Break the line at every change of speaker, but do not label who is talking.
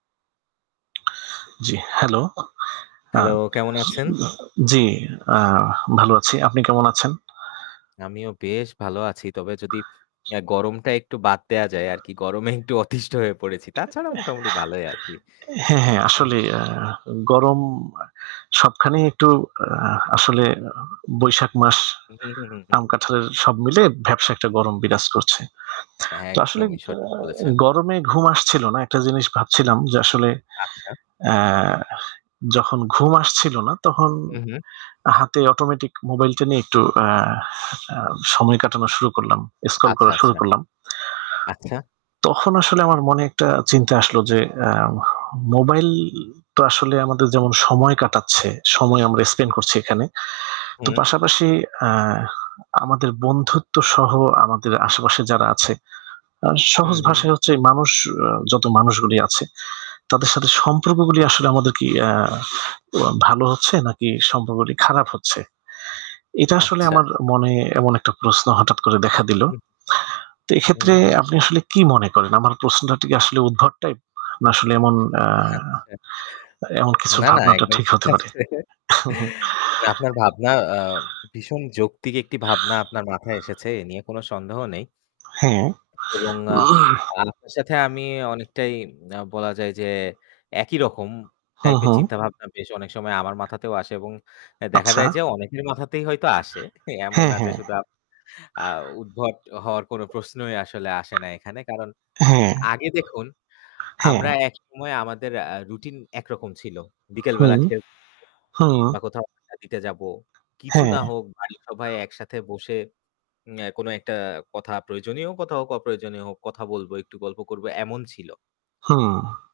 জ্বি, হেলো? আ
হ্যালো, কেমন আছেন?
জ্বি। আ ভালো আছি। আপনি কেমন আছেন?
আমিও বেশ ভালো আছি। তবে যদি আ গরমটা একটু বাদ দেয়া যায় আরকি। গরমে একটু অতিষ্ঠ হয়ে পড়েছি। তাছাড়া মোটামুটি ভালোই আছি।
হ্যাঁ, হ্যাঁ।
আহা।
আসলেই। আ গরম সবখানেই একটু আ আসলে বৈশাখ মাস
হু, হু, হু, হু,
আম
হু।
কাঁঠালের সব মিলে ব্যাবসা একটা গরম বিরাজ করছে। তো আসলে আ
একদমই সঠিক বলেছেন।
গরমে ঘুম আসছিল না। একটা জিনিস ভাবছিলাম যে আসলে
আচ্ছা।
আ যখন ঘুম আসছিল না তখন
হু, হু।
হাতে automatic মোবাইলটা নিয়ে একটু আ আ সময় কাটানো শুরু করলাম। Scroll
আচ্ছা,
করা শুরু
আচ্ছা।
করলাম।
আচ্ছা।
তখন আসলে আমার মনে একটা চিন্তা আসলো যে আ মোবাইল তো আসলে আমাদের যেমন সময় কাটাচ্ছে। সময় আমরা spend
হু।
করছি এখানে। তো
হুম।
পাশাপাশি এ আমাদের বন্ধুত্বসহ আমাদের আশেপাশে যারা আছে আ
হু,
সহজ
হু।
ভাষায় হচ্ছে মানুষ আ যত মানুষগুলো আছে তাদের সাথে সম্পর্কগুলি আসলে আমাদের কি আ অয়া ভালো হচ্ছে নাকি সম্পর্কগুলো খারাপ হচ্ছে? এটা আসলে
আচ্ছা।
আমার মনে এমন একটা প্রশ্ন হঠাৎ করে দেখা দিল।
হুম।
তো
হু,
এক্ষেত্রে
হু।
আপনি আসলে কি মনে করেন? আমার প্রশ্নটা কি আসলে উদ্ভট টাইপ না আসলে এমন আ
আচ্ছা।
এমন কিছু
না, না।
ভাবনাটা
একদম
ঠিক
ঠিক
হতে পারে?
আছে। না, আপনার ভাবনা আ ভীষণ যৌক্তিক একটি ভাবনা আপনার মাথায় এসেছে। এ নিয়ে কোনো সন্দেহ নেই।
হ্যাঁ।
এবং আ আপনার সাথে আমি অনেকটাই ম্না বলা যায় যে একই রকম
হু,
টাইপের
হু।
চিন্তাভাবনা বেশ অনেক সময় আমার মাথাতেও আসে এবং এ দেখা
আচ্ছা।
যায় যে অনেকের মাথাতেই হয়তো আসে। এমন
হ্যাঁ,
না যে
হ্যাঁ।
শুধু আপ আ উদ্ভট হওয়ার কোন প্রশ্নই আসলে আসে না এখানে। কারণ
হ্যাঁ।
আগে দেখুন আমরা
হ্যাঁ।
একসময় আমাদের আ রুটিন একরকম ছিল। বিকেল
হু।
বেলা খেল
হু।
বা কোথাও আড্ডা দিতে যাবো। কিছু না
হ্যাঁ।
হোক বাড়ির সবাই একসাথে বসে উম্না কোনো একটা কথা প্রয়োজনীয় কথা হোক অপ্রয়োজনীয় হোক, কথা বলবো একটু গল্প করবো, এমন ছিল।
হুম।